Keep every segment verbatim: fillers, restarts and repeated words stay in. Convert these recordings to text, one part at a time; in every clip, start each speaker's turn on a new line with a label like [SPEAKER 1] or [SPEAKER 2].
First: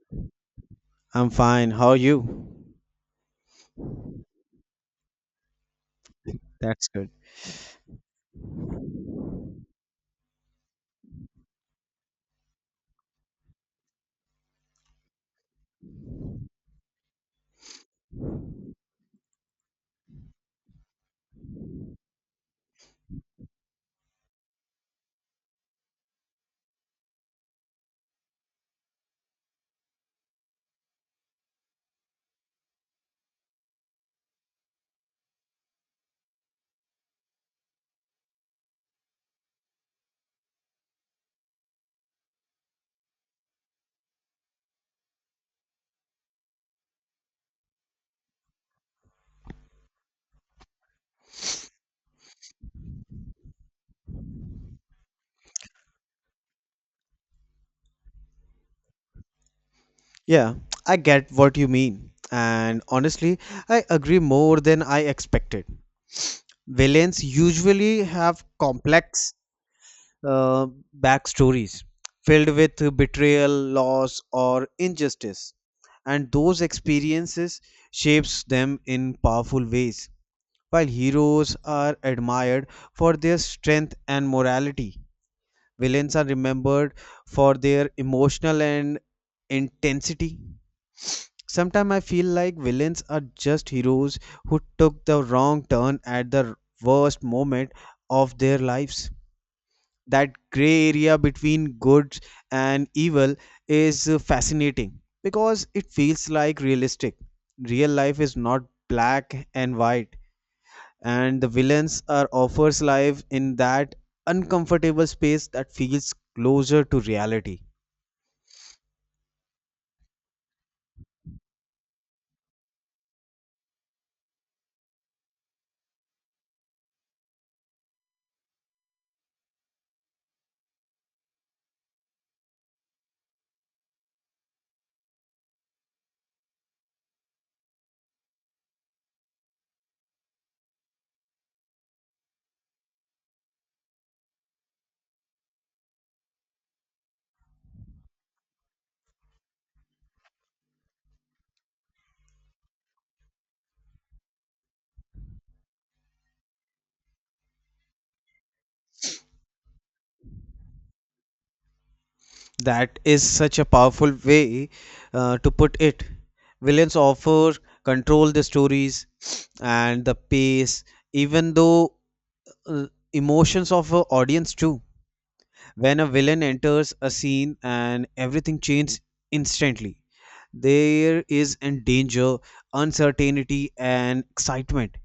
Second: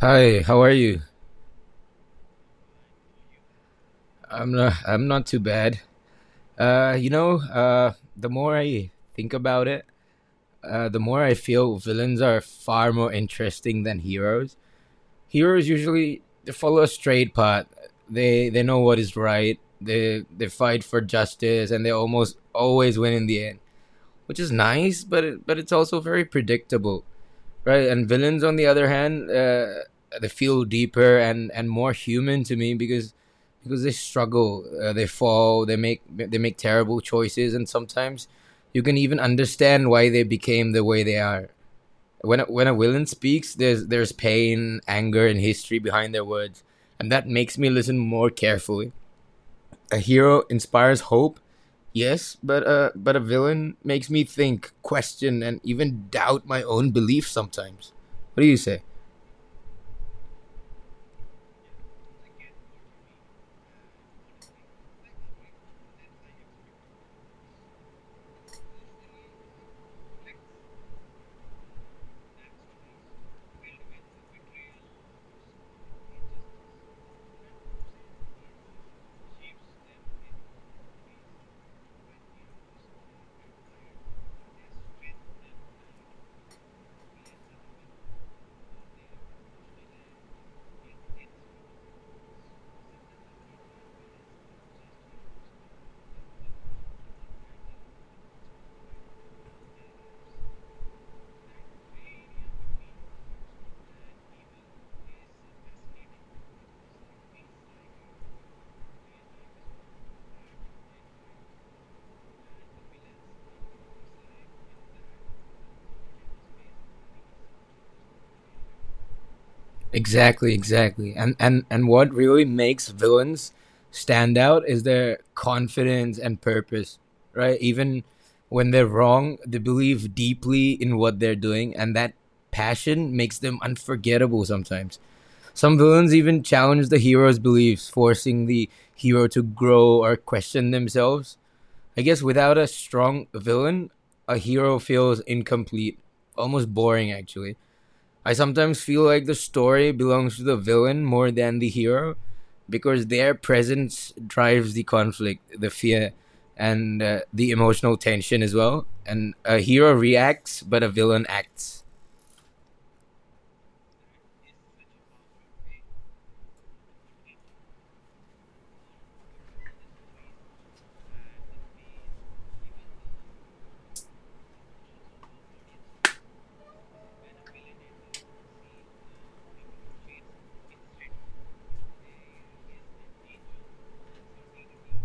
[SPEAKER 1] Hi, how are you?
[SPEAKER 2] I'm fine. How are you?
[SPEAKER 1] I'm not, I'm not too bad.
[SPEAKER 2] That's
[SPEAKER 1] Uh, you
[SPEAKER 2] good.
[SPEAKER 1] know, uh, the more I think about it, uh, the more I feel villains are far more interesting than heroes. Heroes usually they follow a straight path. They they know what is right. They they fight for justice, and they almost always win in the end, which is nice. But it, but it's also very predictable, right? And villains, on the other hand, uh, they feel deeper and and more human to me because because they struggle, uh, they fall, they make they make terrible choices, and sometimes you can even understand why they became the way they are. When a, when a villain speaks, there's there's pain, anger, and history behind their words, and that makes me listen more carefully. A hero inspires hope, yes, but uh, but a villain makes me think, question, and even doubt my own beliefs sometimes. What do you say?
[SPEAKER 2] Yeah, I get what you mean. And honestly, I agree more than I expected. Villains usually have complex uh, backstories filled with betrayal, loss, or injustice. And those experiences shapes them in powerful ways. While heroes are admired for their strength and morality, villains are remembered for their emotional and intensity. Sometimes I feel like villains are just heroes who took the wrong turn at the worst moment of their lives. That gray area between good and evil is uh, fascinating because it feels like realistic. Real life is not black and white, and the villains are offers life in that uncomfortable space that feels closer to reality.
[SPEAKER 1] Exactly, exactly. And and and what really makes villains stand out is their confidence and purpose, right? Even when they're wrong, they believe deeply in what they're doing, and that passion makes them unforgettable sometimes. Some villains even challenge the hero's beliefs, forcing the hero to grow or question themselves. I guess without a strong villain, a hero feels incomplete, almost boring actually. I sometimes feel like the story belongs to the villain more than the hero because their presence drives the conflict, the fear, and uh, the emotional tension as well. And a hero reacts, but a villain acts.
[SPEAKER 2] That is such a powerful way uh, to put it. Villains offer control the stories and the pace, even though uh, emotions of a audience too. When a villain enters a scene and everything changes instantly, there is in danger, uncertainty, and excitement.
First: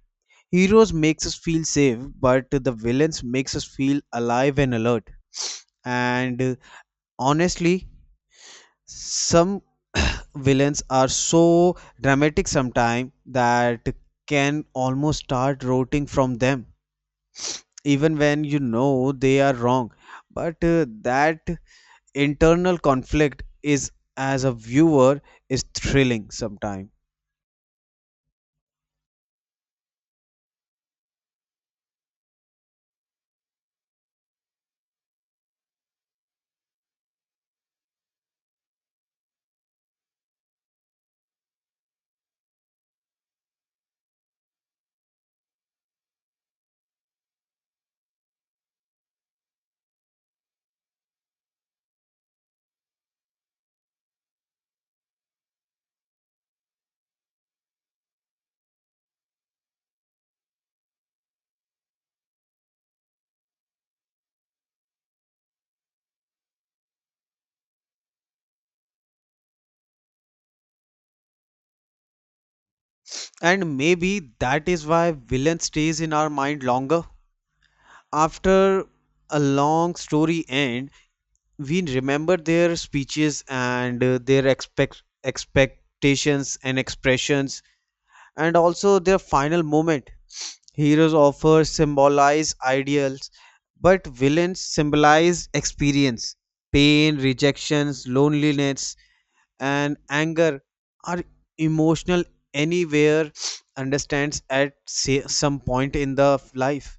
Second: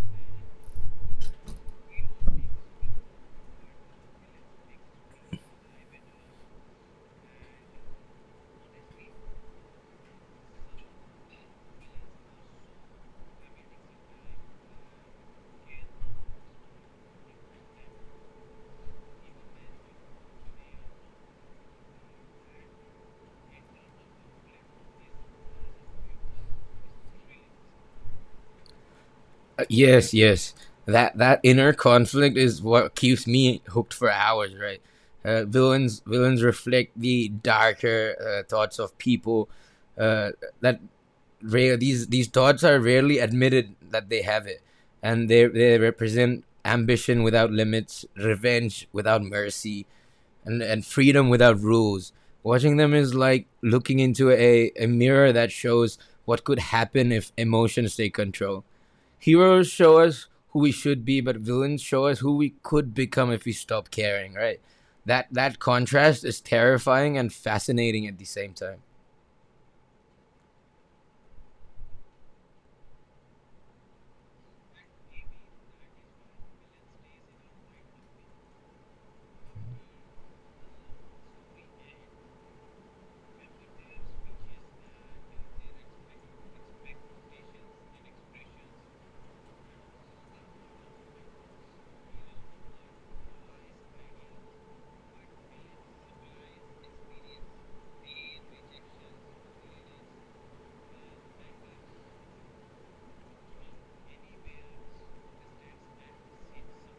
[SPEAKER 2] Heroes makes us feel safe, but the villains makes us feel alive and alert. And uh, honestly some villains are so dramatic sometimes that can almost start rooting from them even when you know they are wrong, but uh, that internal conflict is, as a viewer, is thrilling sometimes.
[SPEAKER 1] Uh, yes, yes. That that inner conflict is what keeps me hooked for hours, right? Uh, villains villains reflect the darker uh, thoughts of people, uh, that rare these these thoughts are rarely admitted that they have it, and they they represent ambition without limits, revenge without mercy, and and freedom without rules. Watching them is like looking into a, a mirror that shows what could happen if emotions take control. Heroes show us who we should be, but villains show us who we could become if we stop caring, right? That that contrast is terrifying and fascinating at the same time.
[SPEAKER 2] And maybe that is why villain stays in our mind longer after a long story end. We remember their speeches and, uh, their expect expectations and expressions, and also their final moment. Heroes offer symbolize ideals, but villains symbolize experience. Pain, rejections, loneliness, and anger are emotional anywhere understands at, say, some point in the life.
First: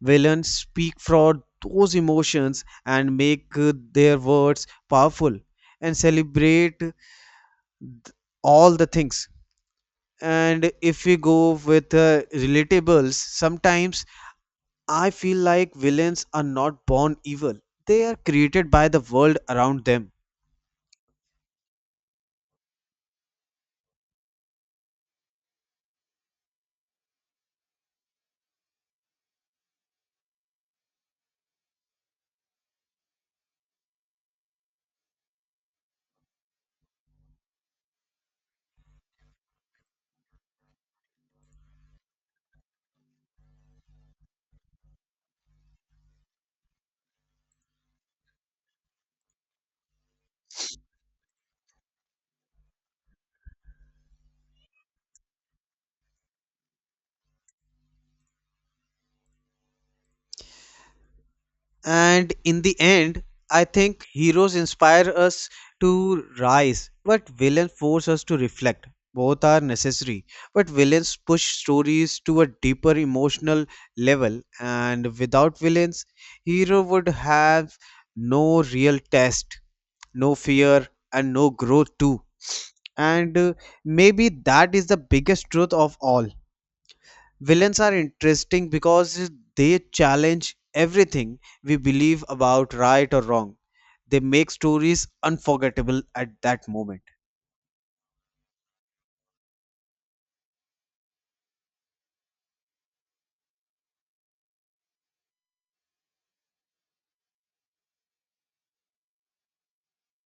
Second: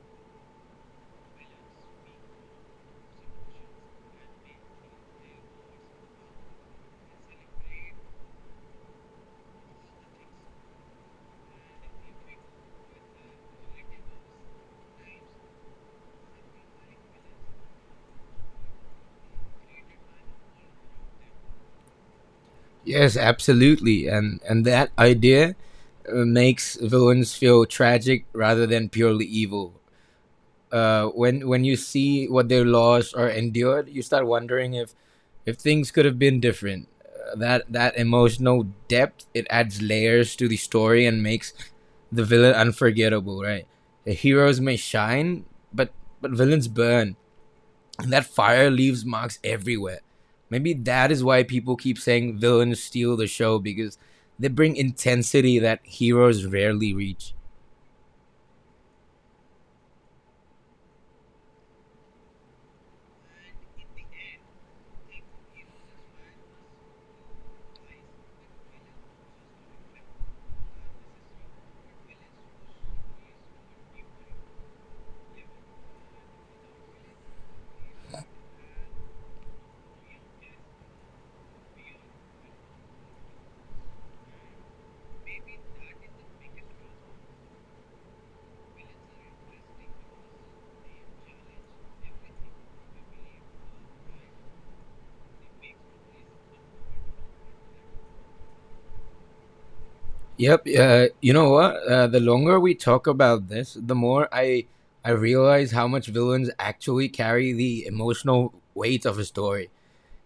[SPEAKER 2] Villains speak for those emotions and make uh, their words powerful and celebrate all the things. And if we go with, uh, relatables sometimes, I feel like villains are not born evil. They are created by the world around them.
[SPEAKER 1] Yes, absolutely, and and that idea uh, makes villains feel tragic rather than purely evil. Uh, when when you see what they lost or endured, you start wondering if if things could have been different. Uh, that that emotional depth, it adds layers to the story and makes the villain unforgettable. Right, the heroes may shine, but but villains burn, and that fire leaves marks everywhere. Maybe that is why people keep saying villains steal the show because they bring intensity that heroes rarely reach.
[SPEAKER 2] And in the end, I think heroes inspire us to rise, but villains force us to reflect. Both are necessary, but villains push stories to a deeper emotional level, and without villains, hero would have no real test, no fear, and no growth too. And uh, maybe that is the biggest truth of all. Villains are interesting because they challenge everything we believe about right or wrong. They make stories unforgettable at that moment.
[SPEAKER 1] Yep. Uh, you know what? Uh, the longer we talk about this, the more I I realize how much villains actually carry the emotional weight of a story.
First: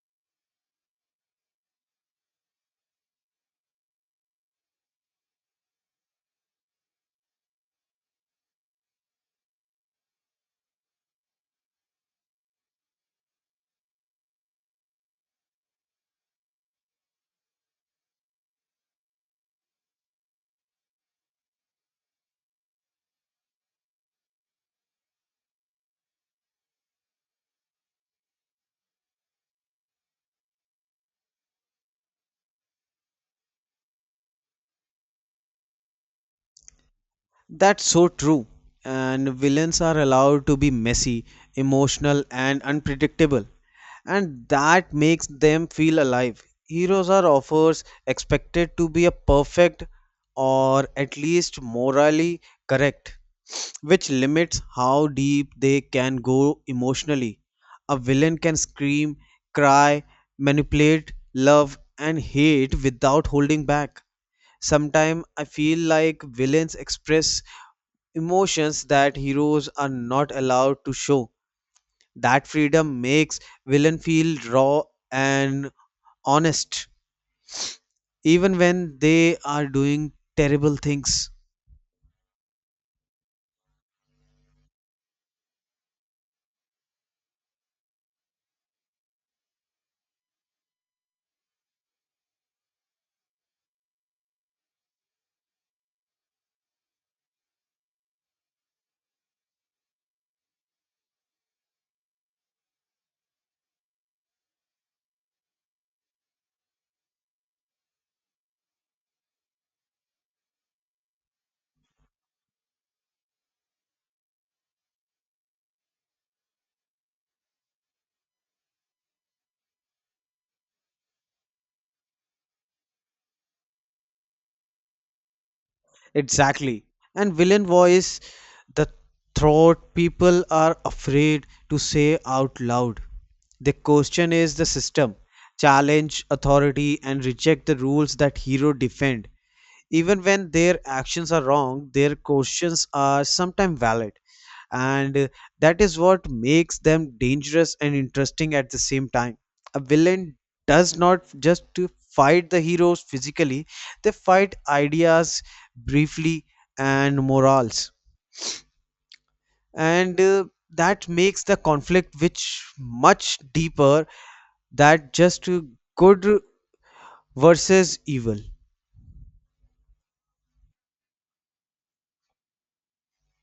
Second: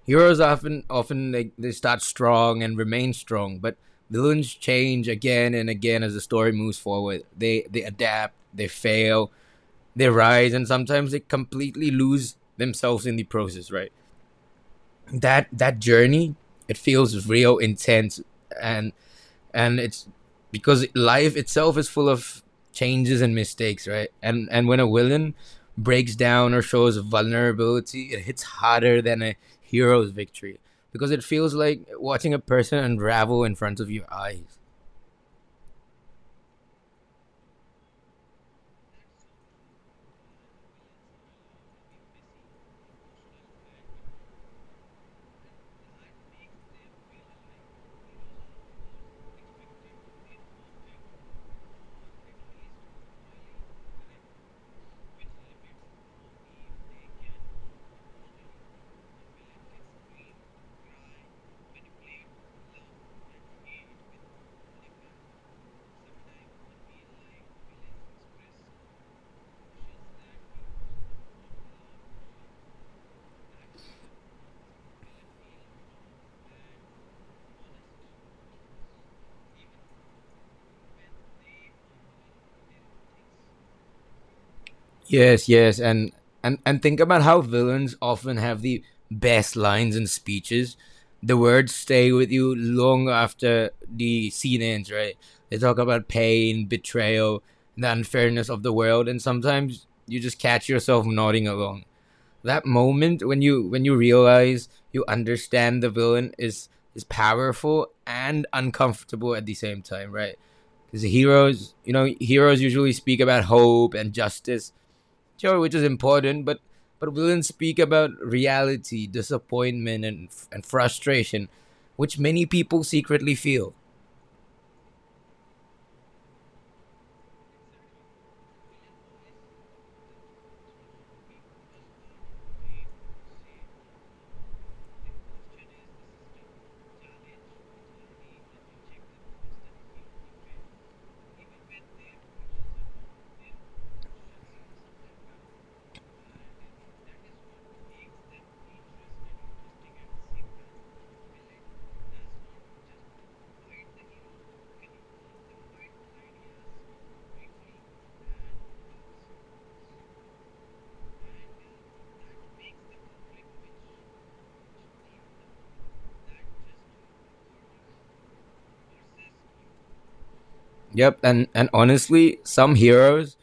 [SPEAKER 1] Heroes often often they, they start strong and remain strong, but villains change again and again as the story moves forward. They they adapt, they fail, they rise, and sometimes they completely lose themselves in the process, right? That that journey, it feels real intense, and and it's because life itself is full of changes and mistakes, right? And and when a villain breaks down or shows vulnerability, it hits harder than a hero's victory because it feels like watching a person unravel in front of your eyes.
[SPEAKER 2] That's so true. And villains are allowed to be messy, emotional, and unpredictable. And that makes them feel alive. Heroes are offers expected to be a perfect, or at least morally correct, which limits how deep they can go emotionally. A villain can scream, cry, manipulate, love, and hate without holding back. Sometimes I feel like villains express emotions that heroes are not allowed to show. That freedom makes villain feel raw and honest, even when they are doing terrible things.
[SPEAKER 1] Yes, yes, and and and think about how villains often have the best lines and speeches. The words stay with you long after the scene ends, right? They talk about pain, betrayal, the unfairness of the world, and sometimes you just catch yourself nodding along. That moment when you when you realize you understand the villain is is powerful and uncomfortable at the same time, right? Because heroes, you know, heroes usually speak about hope and justice, sure, which is important, but but we didn't speak about reality, disappointment, and and frustration, which many people secretly feel.
[SPEAKER 2] Exactly. And villain voice, the thought people are afraid to say out loud. The question is the system, challenge authority, and reject the rules that hero defend. Even when their actions are wrong, their questions are sometimes valid. And uh, that is what makes them dangerous and interesting at the same time. A villain does not just to fight the heroes physically, they fight ideas briefly, and morals. And uh, that makes the conflict which much deeper that just, uh, good versus evil.
[SPEAKER 1] Yep, and and honestly, some heroes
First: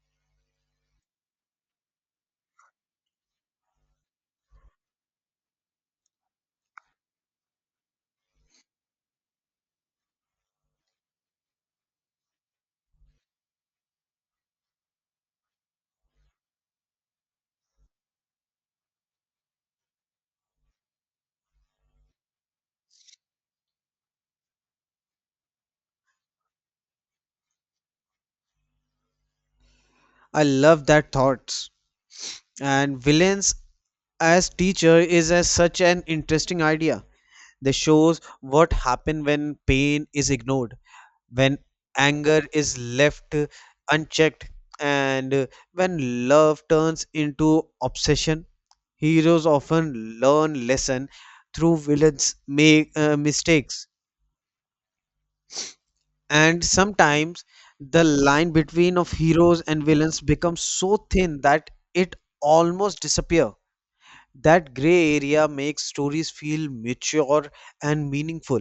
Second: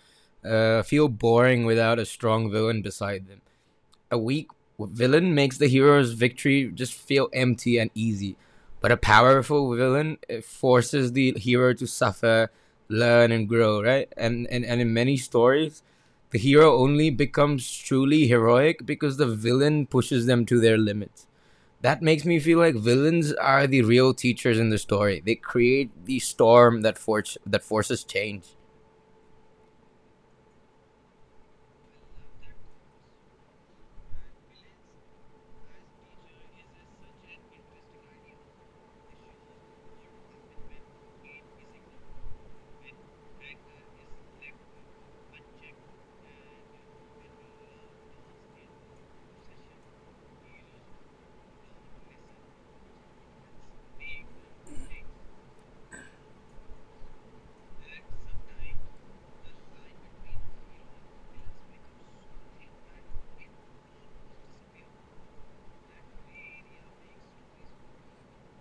[SPEAKER 1] uh, feel boring without a strong villain beside them. A weak villain makes the hero's victory just feel empty and easy, but a powerful villain, it forces the hero to suffer, learn, and grow. Right, and and and in many stories, the hero only becomes truly heroic because the villain pushes them to their limits. That makes me feel like villains are the real teachers in the story. They create the storm that force that forces change.
[SPEAKER 2] I love that thoughts. And villains as teacher is as such an interesting idea. This shows what happens when pain is ignored, when anger is left unchecked, and when love turns into obsession. Heroes often learn lesson through villains make uh, mistakes. And sometimes the line between of heroes and villains becomes so thin that it almost disappear. That gray area makes stories feel mature and meaningful.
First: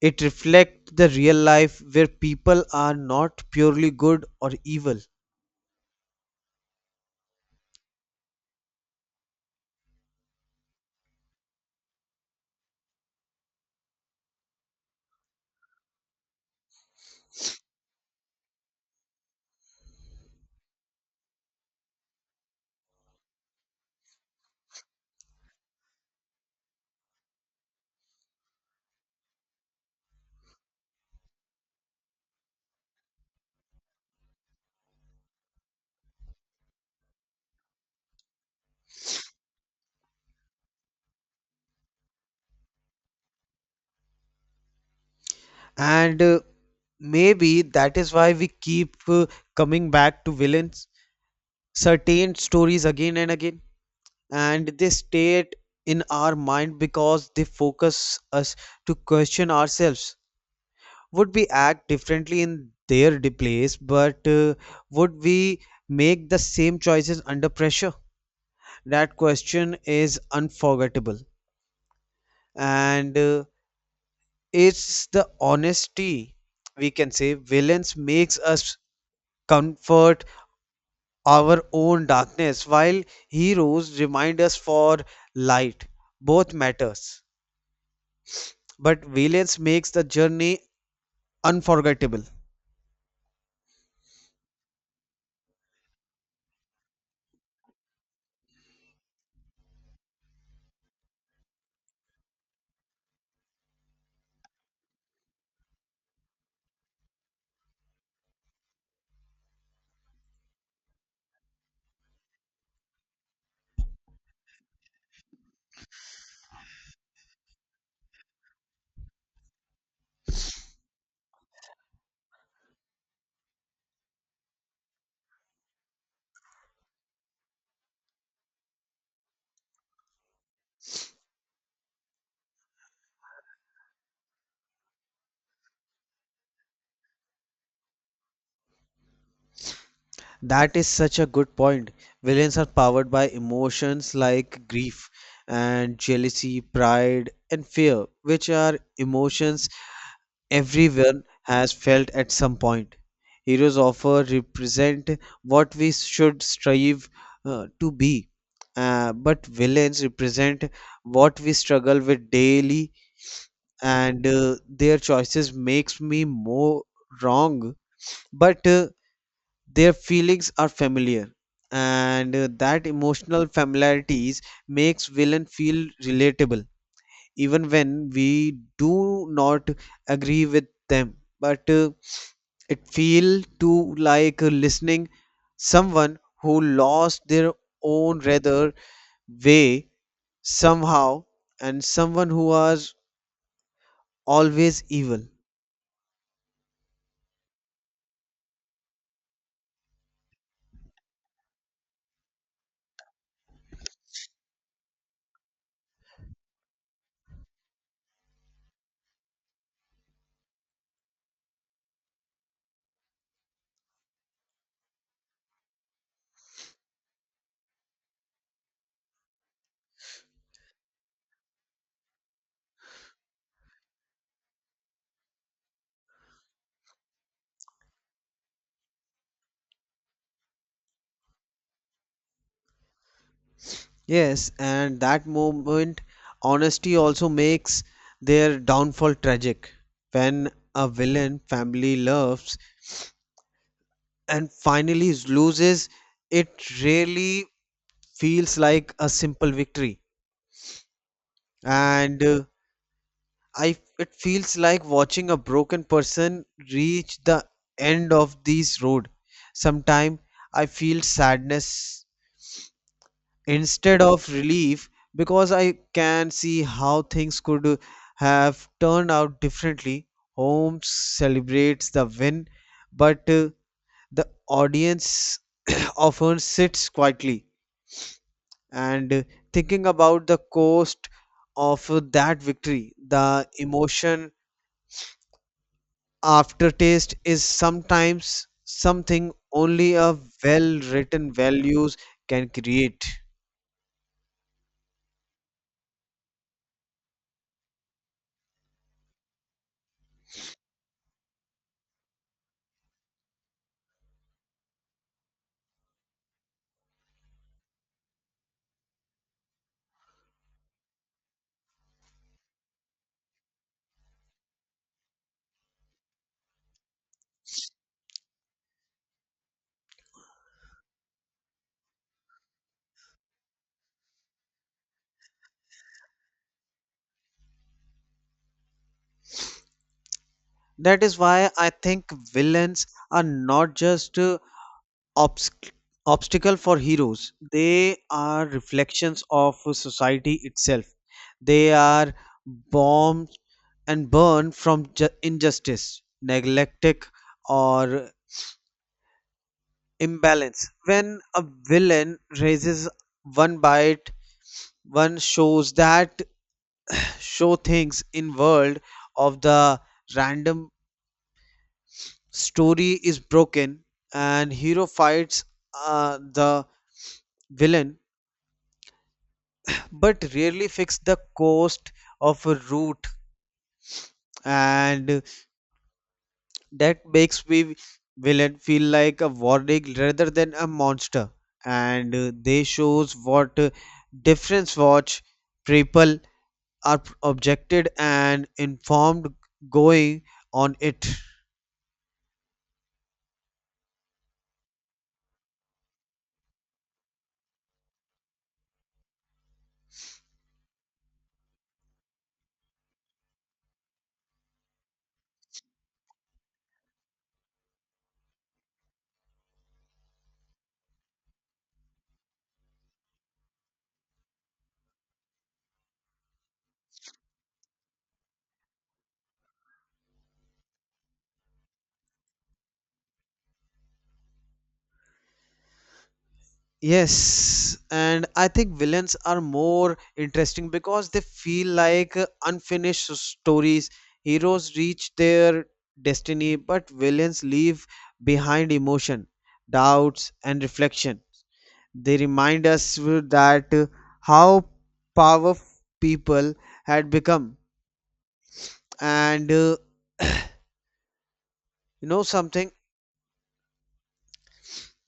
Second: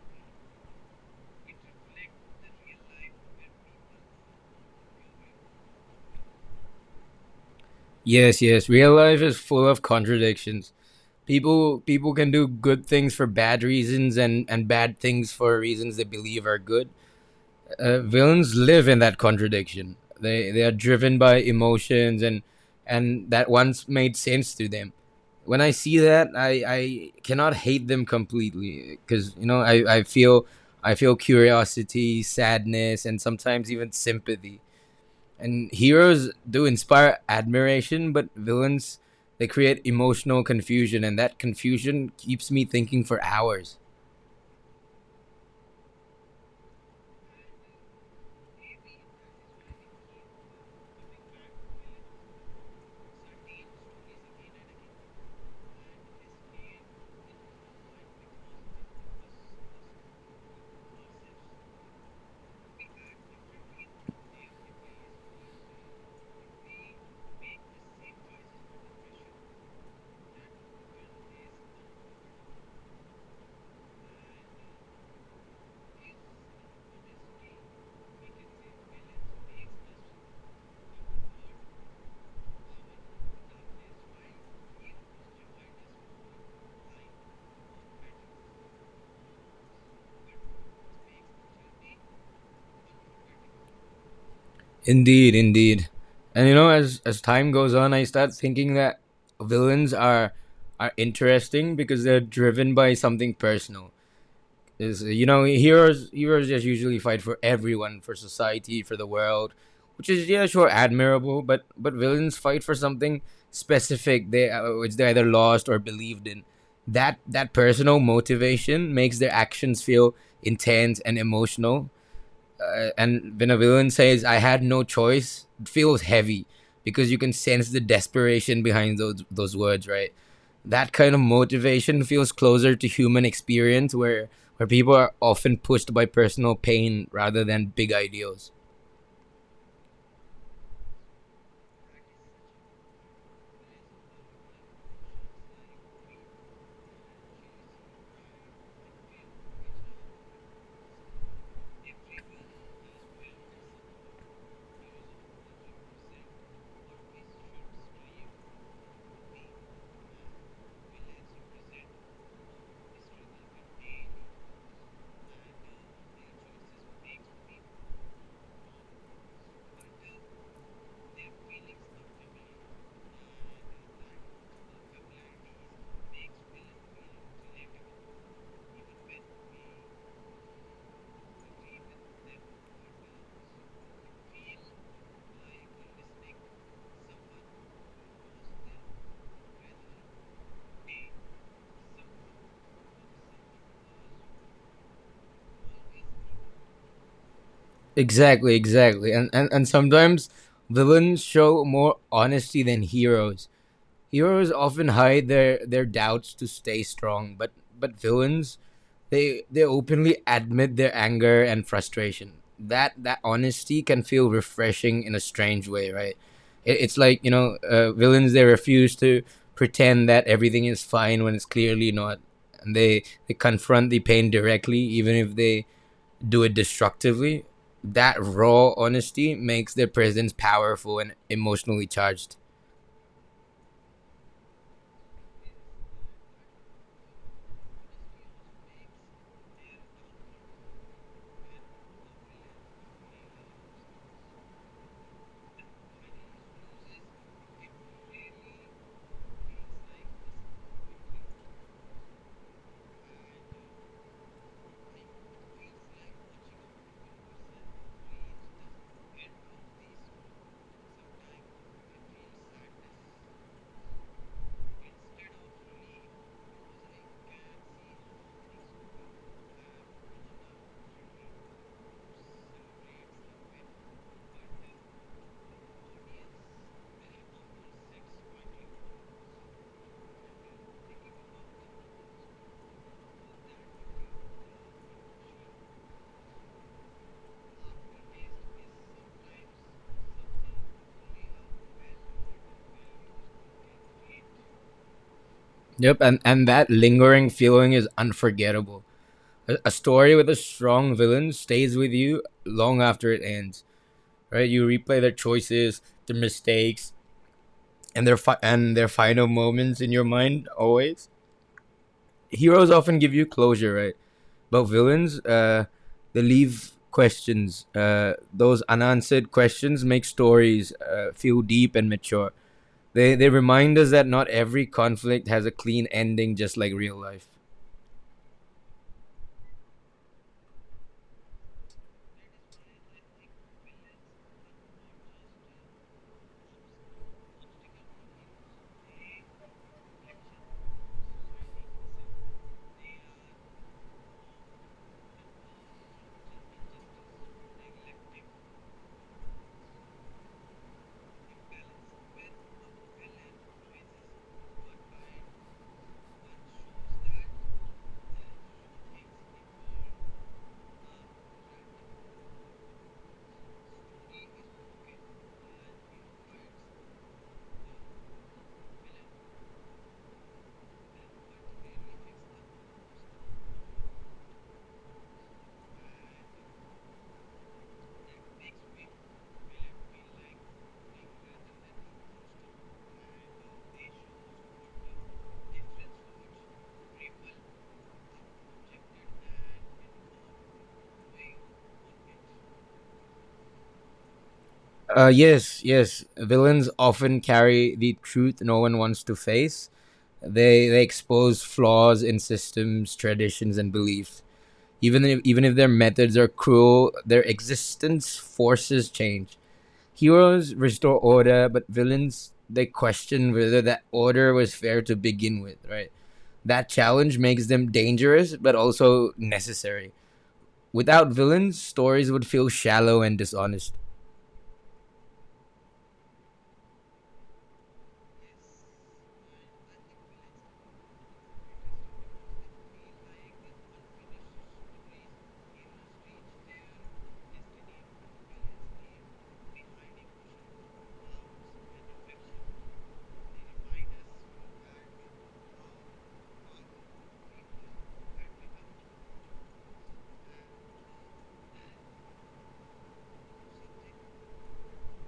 [SPEAKER 2] It reflects the real life where people are not purely good or evil.
[SPEAKER 1] Yes, yes. Real life is full of contradictions. people people can do good things for bad reasons, and and bad things for reasons they believe are good. Uh, villains live in that contradiction. They they are driven by emotions, and and that once made sense to them. When I see that, i i cannot hate them completely because, you know, i i feel i feel curiosity, sadness, and sometimes even sympathy. And heroes do inspire admiration, but villains, they create emotional confusion, and that confusion keeps me thinking for hours.
[SPEAKER 2] And uh, maybe that is why we keep, uh, coming back to villains, certain stories again and again. And they stay in our mind because they focus us to question ourselves. Would we act differently in their de- place, but uh, would we make the same choices under pressure? That question is unforgettable. And uh, it's the honesty, we can say, villains makes us comfort our own darkness, while heroes remind us for light. Both matters, but villains makes the journey unforgettable.
[SPEAKER 1] Indeed, indeed. And you know, as as time goes on, I start thinking that villains are are interesting because they're driven by something personal. Is, you know, heroes heroes just usually fight for everyone, for society, for the world, which is, yeah, sure, admirable, but but villains fight for something specific, they uh, which they either lost or believed in. That that personal motivation makes their actions feel intense and emotional. Uh, and when a villain says I had no choice, it feels heavy because you can sense the desperation behind those those words, right? That kind of motivation feels closer to human experience where where people are often pushed by personal pain rather than big ideals.
[SPEAKER 2] That is such a good point. Villains are powered by emotions like grief and jealousy, pride and fear, which are emotions everyone has felt at some point. Heroes often represent what we should strive uh, to be, uh, but villains represent what we struggle with daily, and uh, their choices makes me more wrong. But uh, their feelings are familiar, and uh, that emotional familiarities makes villain feel relatable even when we do not agree with them. But uh, it feel too like, uh, listening someone who lost their own rather way somehow, and someone who was always evil.
[SPEAKER 1] Exactly, exactly, and and, and sometimes villains show more honesty than heroes. Heroes often hide their, their doubts to stay strong, but but villains, they they openly admit their anger and frustration. That that honesty can feel refreshing in a strange way, right? It, it's like, you know, uh, villains, they refuse to pretend that everything is fine when it's clearly not, and they they confront the pain directly, even if they do it destructively. That raw honesty makes their presence powerful and emotionally charged.
[SPEAKER 2] Yes, and that moment, honesty also makes their downfall tragic. When a villain family loves and finally loses, it really feels like a simple victory. And uh, I, it feels like watching a broken person reach the end of this road. Sometime I feel sadness instead of relief because I can see how things could have turned out differently. Holmes celebrates the win, but uh, the audience often sits quietly and uh, thinking about the cost of uh, that victory. The emotion aftertaste is sometimes something only a well written values can create.
[SPEAKER 1] Yep, and, and that lingering feeling is unforgettable. A, a story with a strong villain stays with you long after it ends, right? You replay their choices, their mistakes, and their fi- and their final moments in your mind always. Heroes often give you closure, right? But villains, uh, they leave questions. Uh, those unanswered questions make stories uh, feel deep and mature. They they remind us that not every conflict has a clean ending, just like real life.
[SPEAKER 2] That is why I think villains are not just uh, obs- obstacle for heroes. They are reflections of society itself. They are bombed and burned from ju- injustice, neglectic, or imbalance. When a villain raises one bite, one shows that show things in world of the random story is broken, and hero fights uh, the villain but rarely fix the cost of a route, and that makes me villain feel like a warning rather than a monster. And uh, they shows what uh, difference watch people are objected and informed going on it.
[SPEAKER 1] Uh, yes, yes. Villains often carry the truth no one wants to face. They they expose flaws in systems, traditions, and beliefs. Even if, even if their methods are cruel, their existence forces change. Heroes restore order, but villains, they question whether that order was fair to begin with. Right. That challenge makes them dangerous, but also necessary. Without villains, stories would feel shallow and dishonest.
[SPEAKER 2] Yes, and I think villains are more interesting because they feel like uh, unfinished s- stories. Heroes reach their destiny, but villains leave behind emotion, doubts, and reflection. They remind us w- that uh, how powerful people had become, and uh, you know something.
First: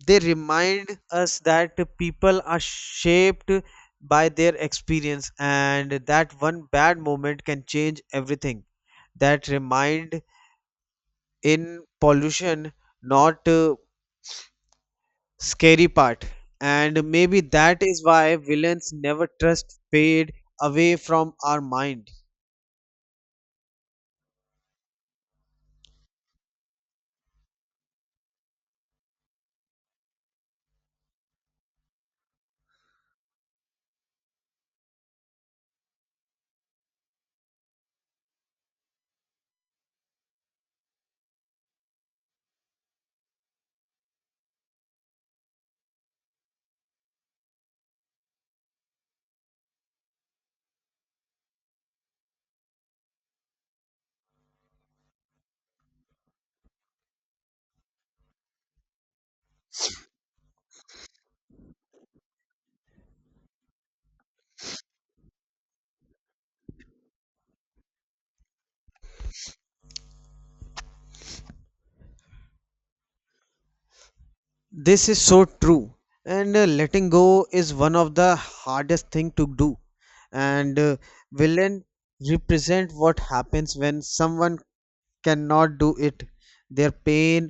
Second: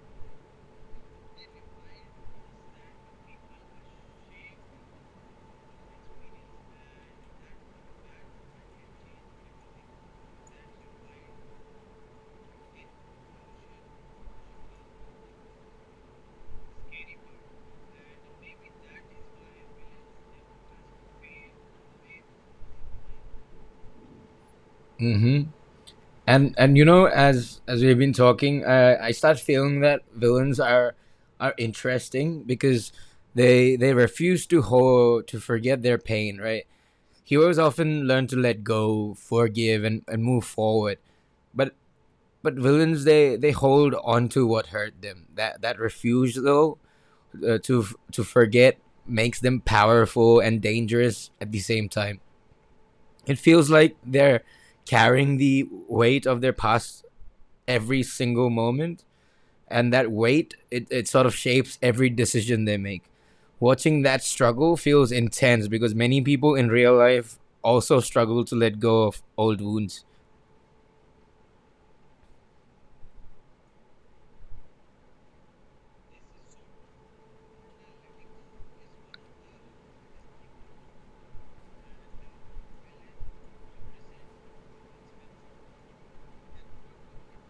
[SPEAKER 2] They remind us that people are shaped by their experience, and that one bad moment can change everything. That remind in pollution not, uh, scary part. And maybe that is why villains never trust fade away from our mind.
[SPEAKER 1] Mm-hmm. And and you know, as as we've been talking, uh, I start feeling that villains are are interesting because they they refuse to ho- to forget their pain. Right? Heroes often learn to let go, forgive, and, and move forward. But but villains they they hold on to what hurt them. That that refusal uh, to f- to forget makes them powerful and dangerous at the same time. It feels like they're carrying the weight of their past every single moment, and that weight, it, it sort of shapes every decision they make. Watching that struggle feels intense because many people in real life also struggle to let go of old wounds.
[SPEAKER 2] This is so true. And uh, letting go is one of the hardest thing to do. And uh, villain represent what happens when someone cannot do it. Their pain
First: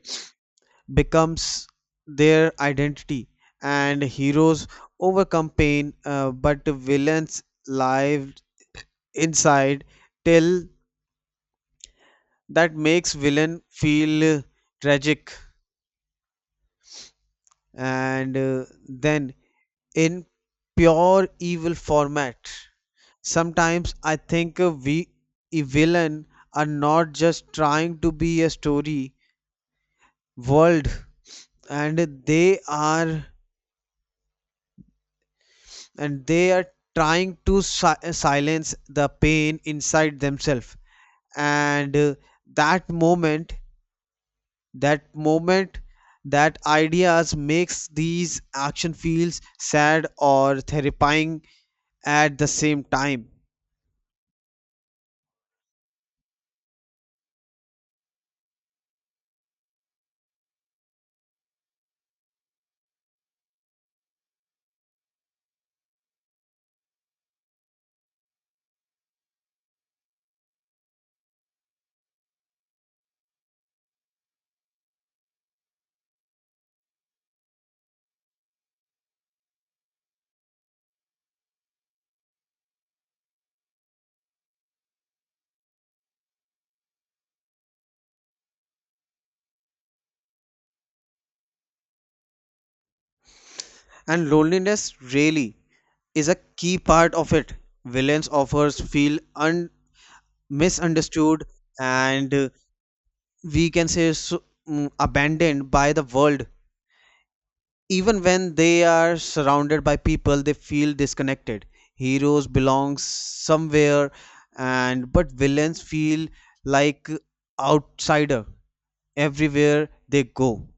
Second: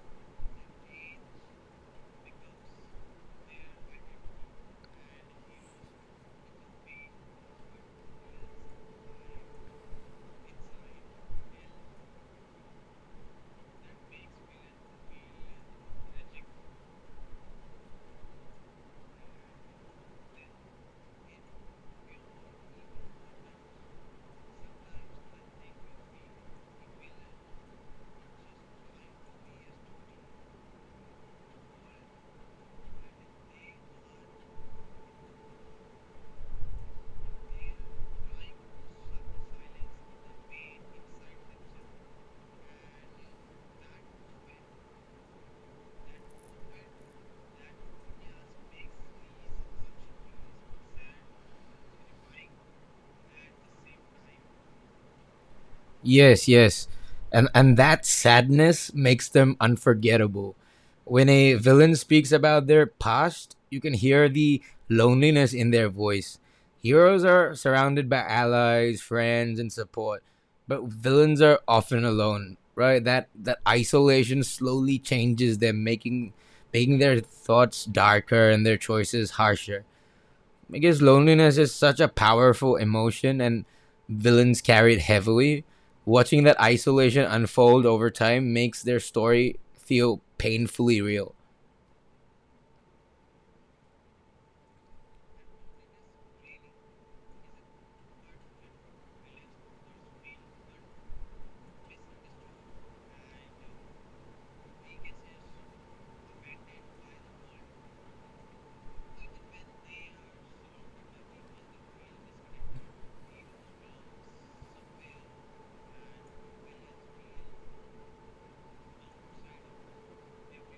[SPEAKER 2] becomes their identity, and heroes overcome pain, uh, but villains live inside till. That makes villain feel, uh, tragic, and uh, then in pure evil format. Sometimes I think uh, we a villain are not just trying to be a story world, and they are and they are trying to si- silence the pain inside themselves. And uh, that moment, that moment, that ideas makes these action feels sad or terrifying at the same time.
[SPEAKER 1] Yes, yes. And and that sadness makes them unforgettable. When a villain speaks about their past, you can hear the loneliness in their voice. Heroes are surrounded by allies, friends, and support, but villains are often alone, right? That that isolation slowly changes them, making making their thoughts darker and their choices harsher. I guess loneliness is such a powerful emotion, and villains carry it heavily. Watching that isolation unfold over time makes their story feel painfully real.
[SPEAKER 2] And loneliness really is a key part of it. Villains offers feel un- misunderstood, and uh, we can say so, mm, abandoned by the world. Even when they are surrounded by people, they feel disconnected. Heroes belong somewhere, and but villains feel like outsider everywhere they go,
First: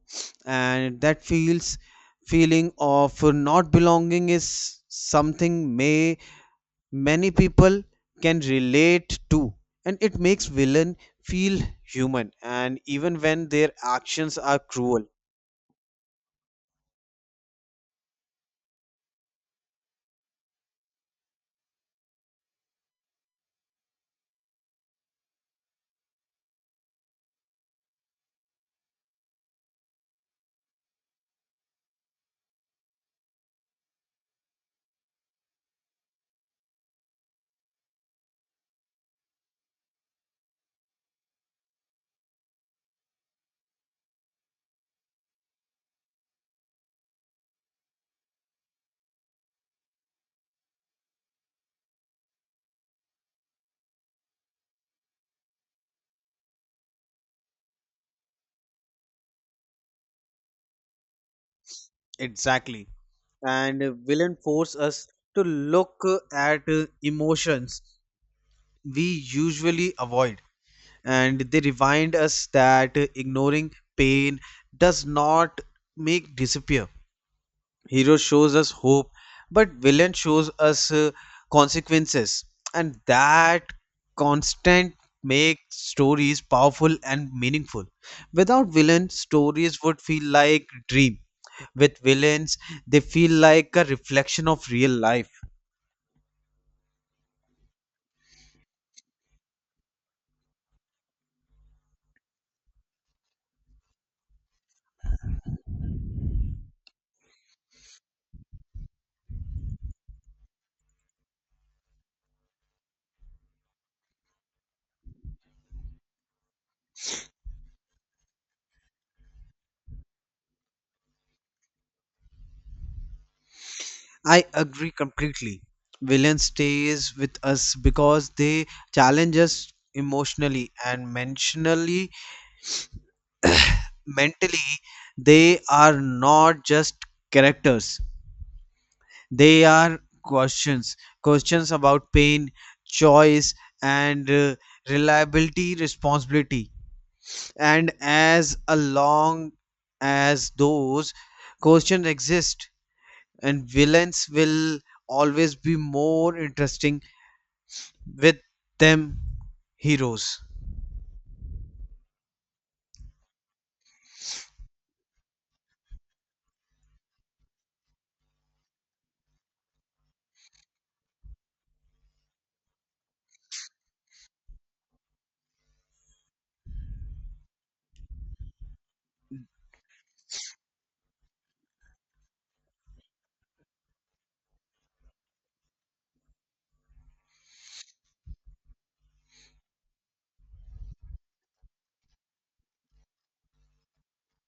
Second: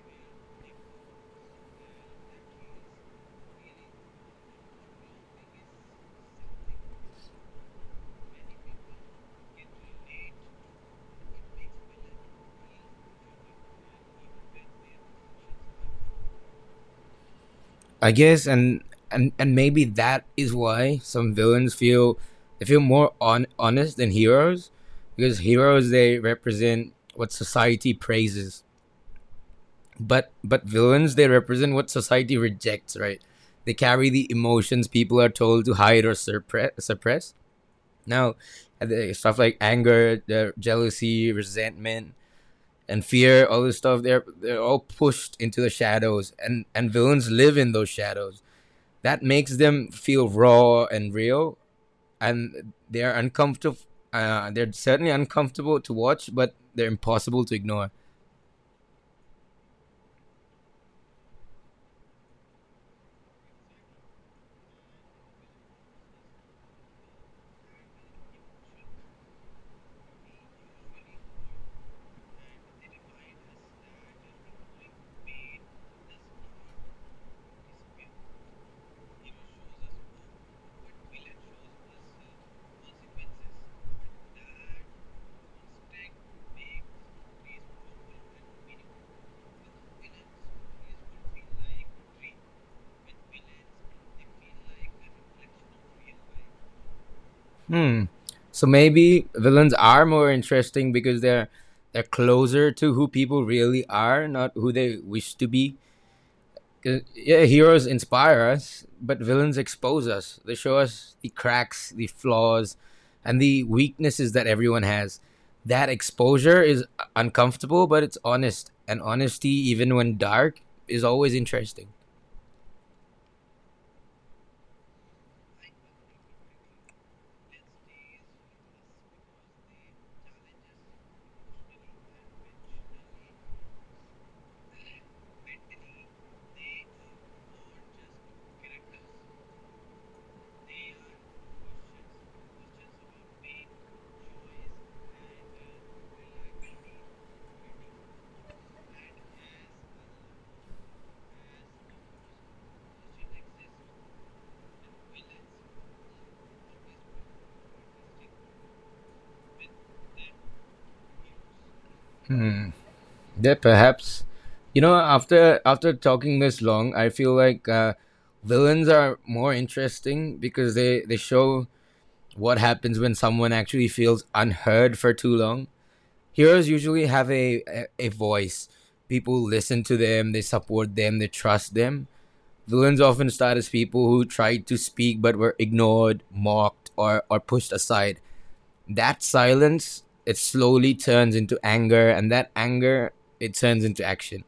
[SPEAKER 2] and that feels feeling of not belonging is something may many people can relate to, and it makes villain feel human, and even when their actions are cruel.
[SPEAKER 1] I guess and and, and maybe that is why some villains feel they feel more on, honest than heroes, because heroes, they represent what society praises, but but villains, they represent what society rejects, right? They carry the emotions people are told to hide or suppress suppress. Now, uh, the stuff like anger, the jealousy, resentment, and fear, all this stuff, they're they're all pushed into the shadows, and and villains live in those shadows. That makes them feel raw and real, and they're uncomfortable. Uh, they're certainly uncomfortable to watch, but they're impossible to ignore.
[SPEAKER 2] Exactly. And villain force us to look at uh, emotions we usually avoid, and they remind us that uh, ignoring pain does not make disappear. Hero shows us hope, but villain shows us, uh, consequences. And that constant makes stories powerful and meaningful. Without villain, stories would feel like dream. With villains, they feel like a reflection of real life.
[SPEAKER 1] Hmm. So maybe villains are more interesting because they're they're closer to who people really are, not who they wish to be. 'Cause, yeah, heroes inspire us, but villains expose us. They show us the cracks, the flaws, and the weaknesses that everyone has. That exposure is uncomfortable, but it's honest. And honesty, even when dark, is always interesting.
[SPEAKER 2] I agree completely. Villain stays with us because they challenge us emotionally and mentionally mentally. They are not just characters. They are questions. Questions about pain, choice, and, uh, reliability, responsibility. And as long as those questions exist, and villains will always be more interesting with them heroes.
[SPEAKER 1] Yeah, perhaps. You know, after after talking this long, I feel like uh, villains are more interesting because they they show what happens when someone actually feels unheard for too long. Heroes usually have a, a a voice. People listen to them, they support them, they trust them. Villains often start as people who tried to speak but were ignored, mocked, or or pushed aside. That silence, it slowly turns into anger, and that anger, it turns into action.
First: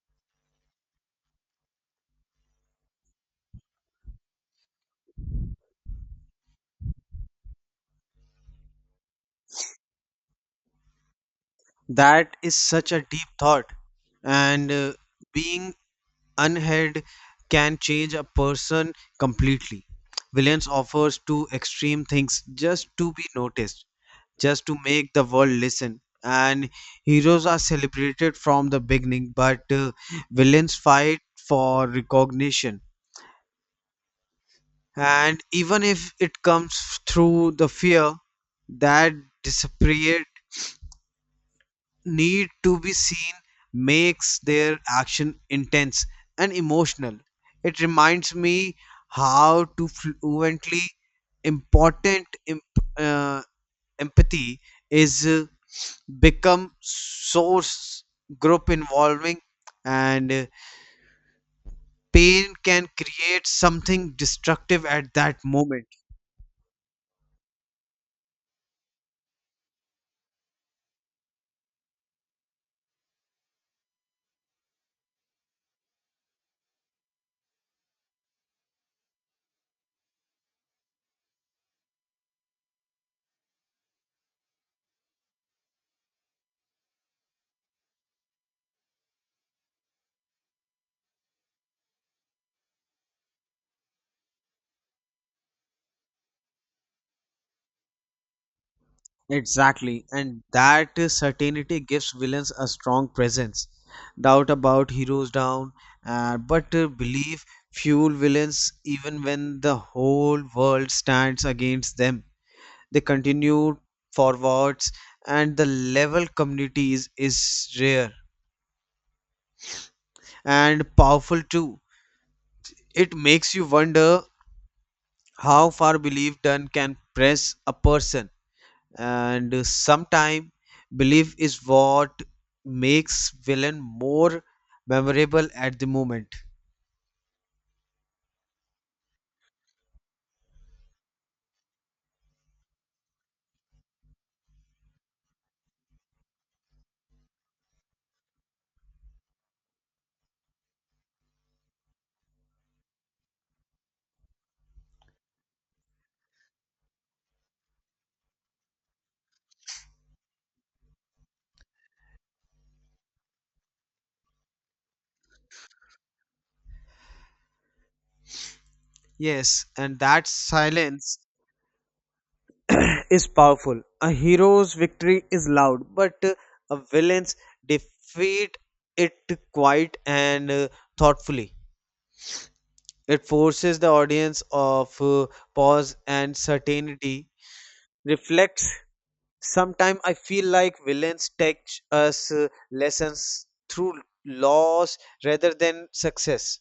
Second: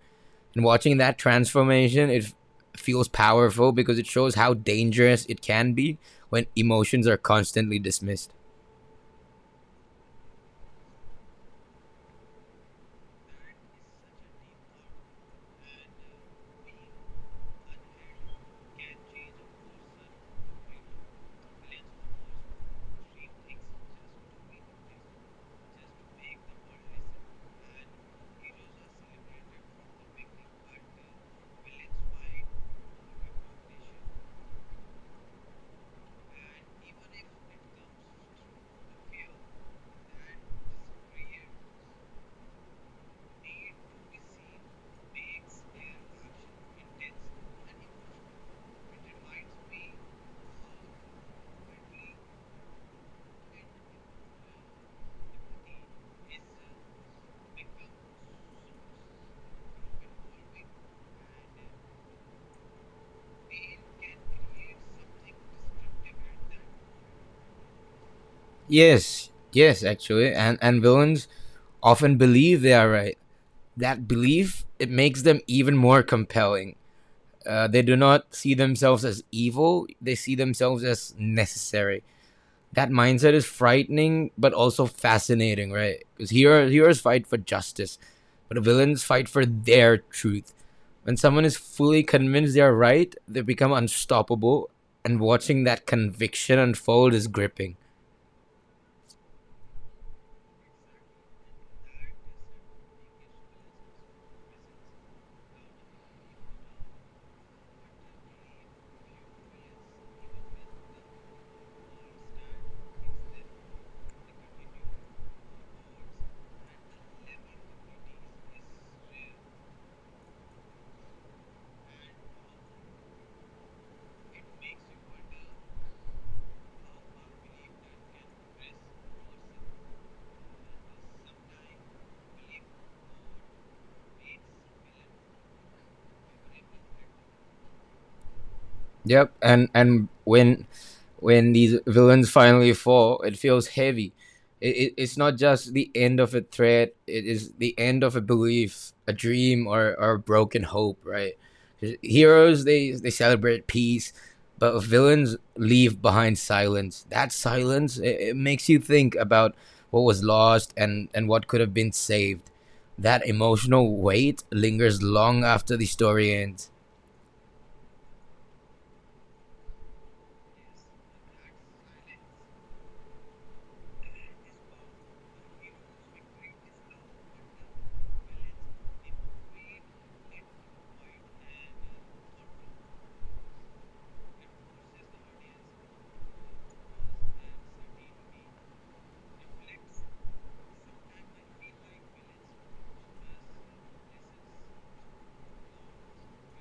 [SPEAKER 1] And watching that transformation, it feels powerful because it shows how dangerous it can be when emotions are constantly dismissed.
[SPEAKER 2] That is such a deep thought, and uh, being unheard can change a person completely. Villains offers two extreme things just to be noticed, just to make the world listen. And heroes are celebrated from the beginning, but uh, villains fight for recognition. And even if it comes through the fear that disappeared need to be seen makes their action intense and emotional. It reminds me how to fluently important imp- uh, empathy is, uh, become source group involving, and uh, pain can create something destructive at that moment.
[SPEAKER 1] Yes, yes, actually, and and villains often believe they are right. That belief, it makes them even more compelling. Uh, they do not see themselves as evil, they see themselves as necessary. That mindset is frightening, but also fascinating, right? Because hero, heroes fight for justice, but villains fight for their truth. When someone is fully convinced they are right, they become unstoppable, and watching that conviction unfold is gripping.
[SPEAKER 2] Exactly, and that certainty gives villains a strong presence. Doubt about heroes down, uh, but uh, belief fuel villains even when the whole world stands against them. They continue forwards, and the level communities is rare and powerful too. It makes you wonder how far belief done can press a person, and sometimes, belief is what makes villain more memorable at the moment.
[SPEAKER 1] Yep, and and when when these villains finally fall, it feels heavy. It, it, it's not just the end of a threat; it is the end of a belief, a dream, or or a broken hope. Right? Heroes, they they celebrate peace, but villains leave behind silence. That silence, it, it makes you think about what was lost and and what could have been saved. That emotional weight lingers long after the story ends.
[SPEAKER 2] Yes, and that silence is powerful. A hero's victory is loud, but uh, a villain's defeat it quiet and, uh, thoughtfully it forces the audience of, uh, pause and certainty reflects. Sometimes I feel like villains teach us uh, lessons through loss rather than success.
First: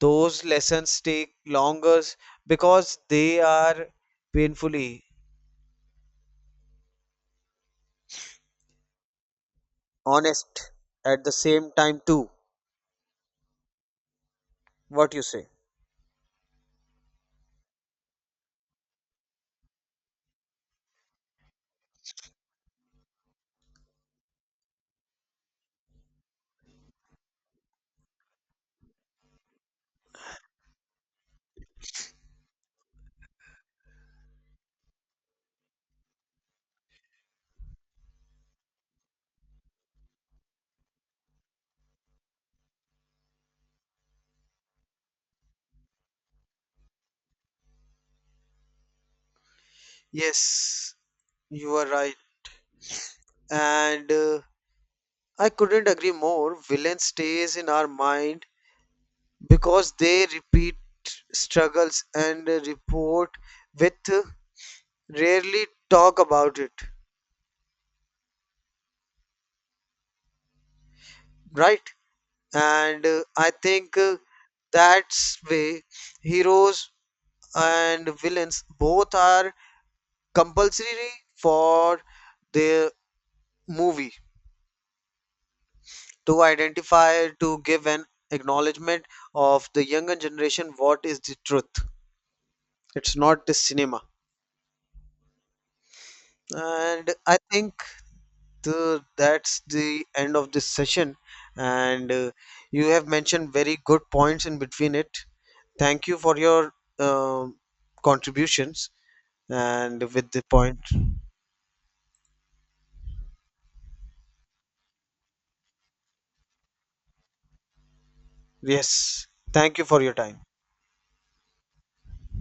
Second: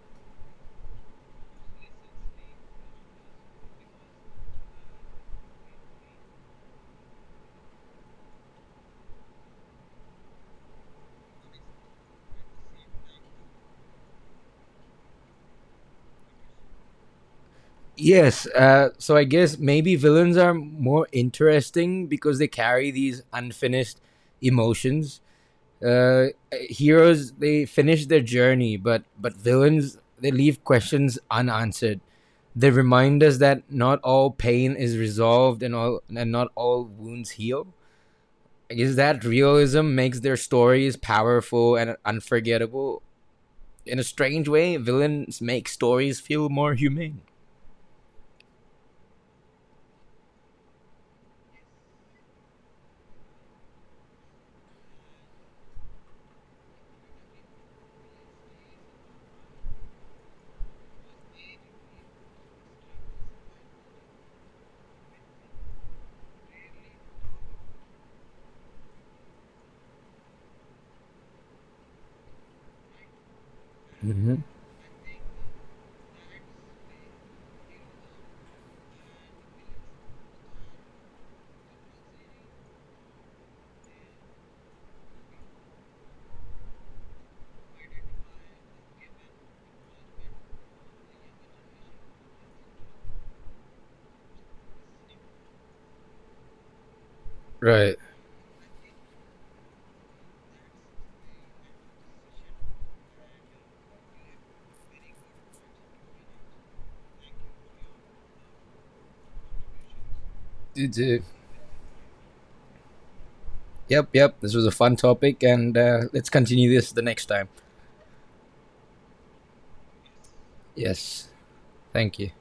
[SPEAKER 2] Those lessons take longer because they are painfully honest at the same time too. What you say?
[SPEAKER 1] Yes. Uh, so I guess maybe villains are more interesting because they carry these unfinished emotions. Uh, Heroes, they finish their journey, but but villains, they leave questions unanswered. They remind us that not all pain is resolved and all and not all wounds heal. I guess that realism makes their stories powerful and unforgettable. In a strange way, villains make stories feel more humane.
[SPEAKER 2] Yes, you are right. And uh, I couldn't agree more. Villain stays in our mind because they repeat struggles and, uh, report with, uh, rarely talk about it, right? And uh, I think uh,
[SPEAKER 1] Hmm.
[SPEAKER 2] that's way heroes and villains both are compulsory for the movie to identify, to give an acknowledgement of the younger generation what is the truth. It's not the cinema. And I think,
[SPEAKER 1] Right.
[SPEAKER 2] so that's the end of this session. And uh, you have mentioned very good points in between it. Thank you for your um contributions and with the point.
[SPEAKER 1] Did, did, Yep, yep. This was a fun topic, and uh, let's continue this the next time.
[SPEAKER 2] Yes, thank you for your time.
[SPEAKER 1] Yes. Thank you.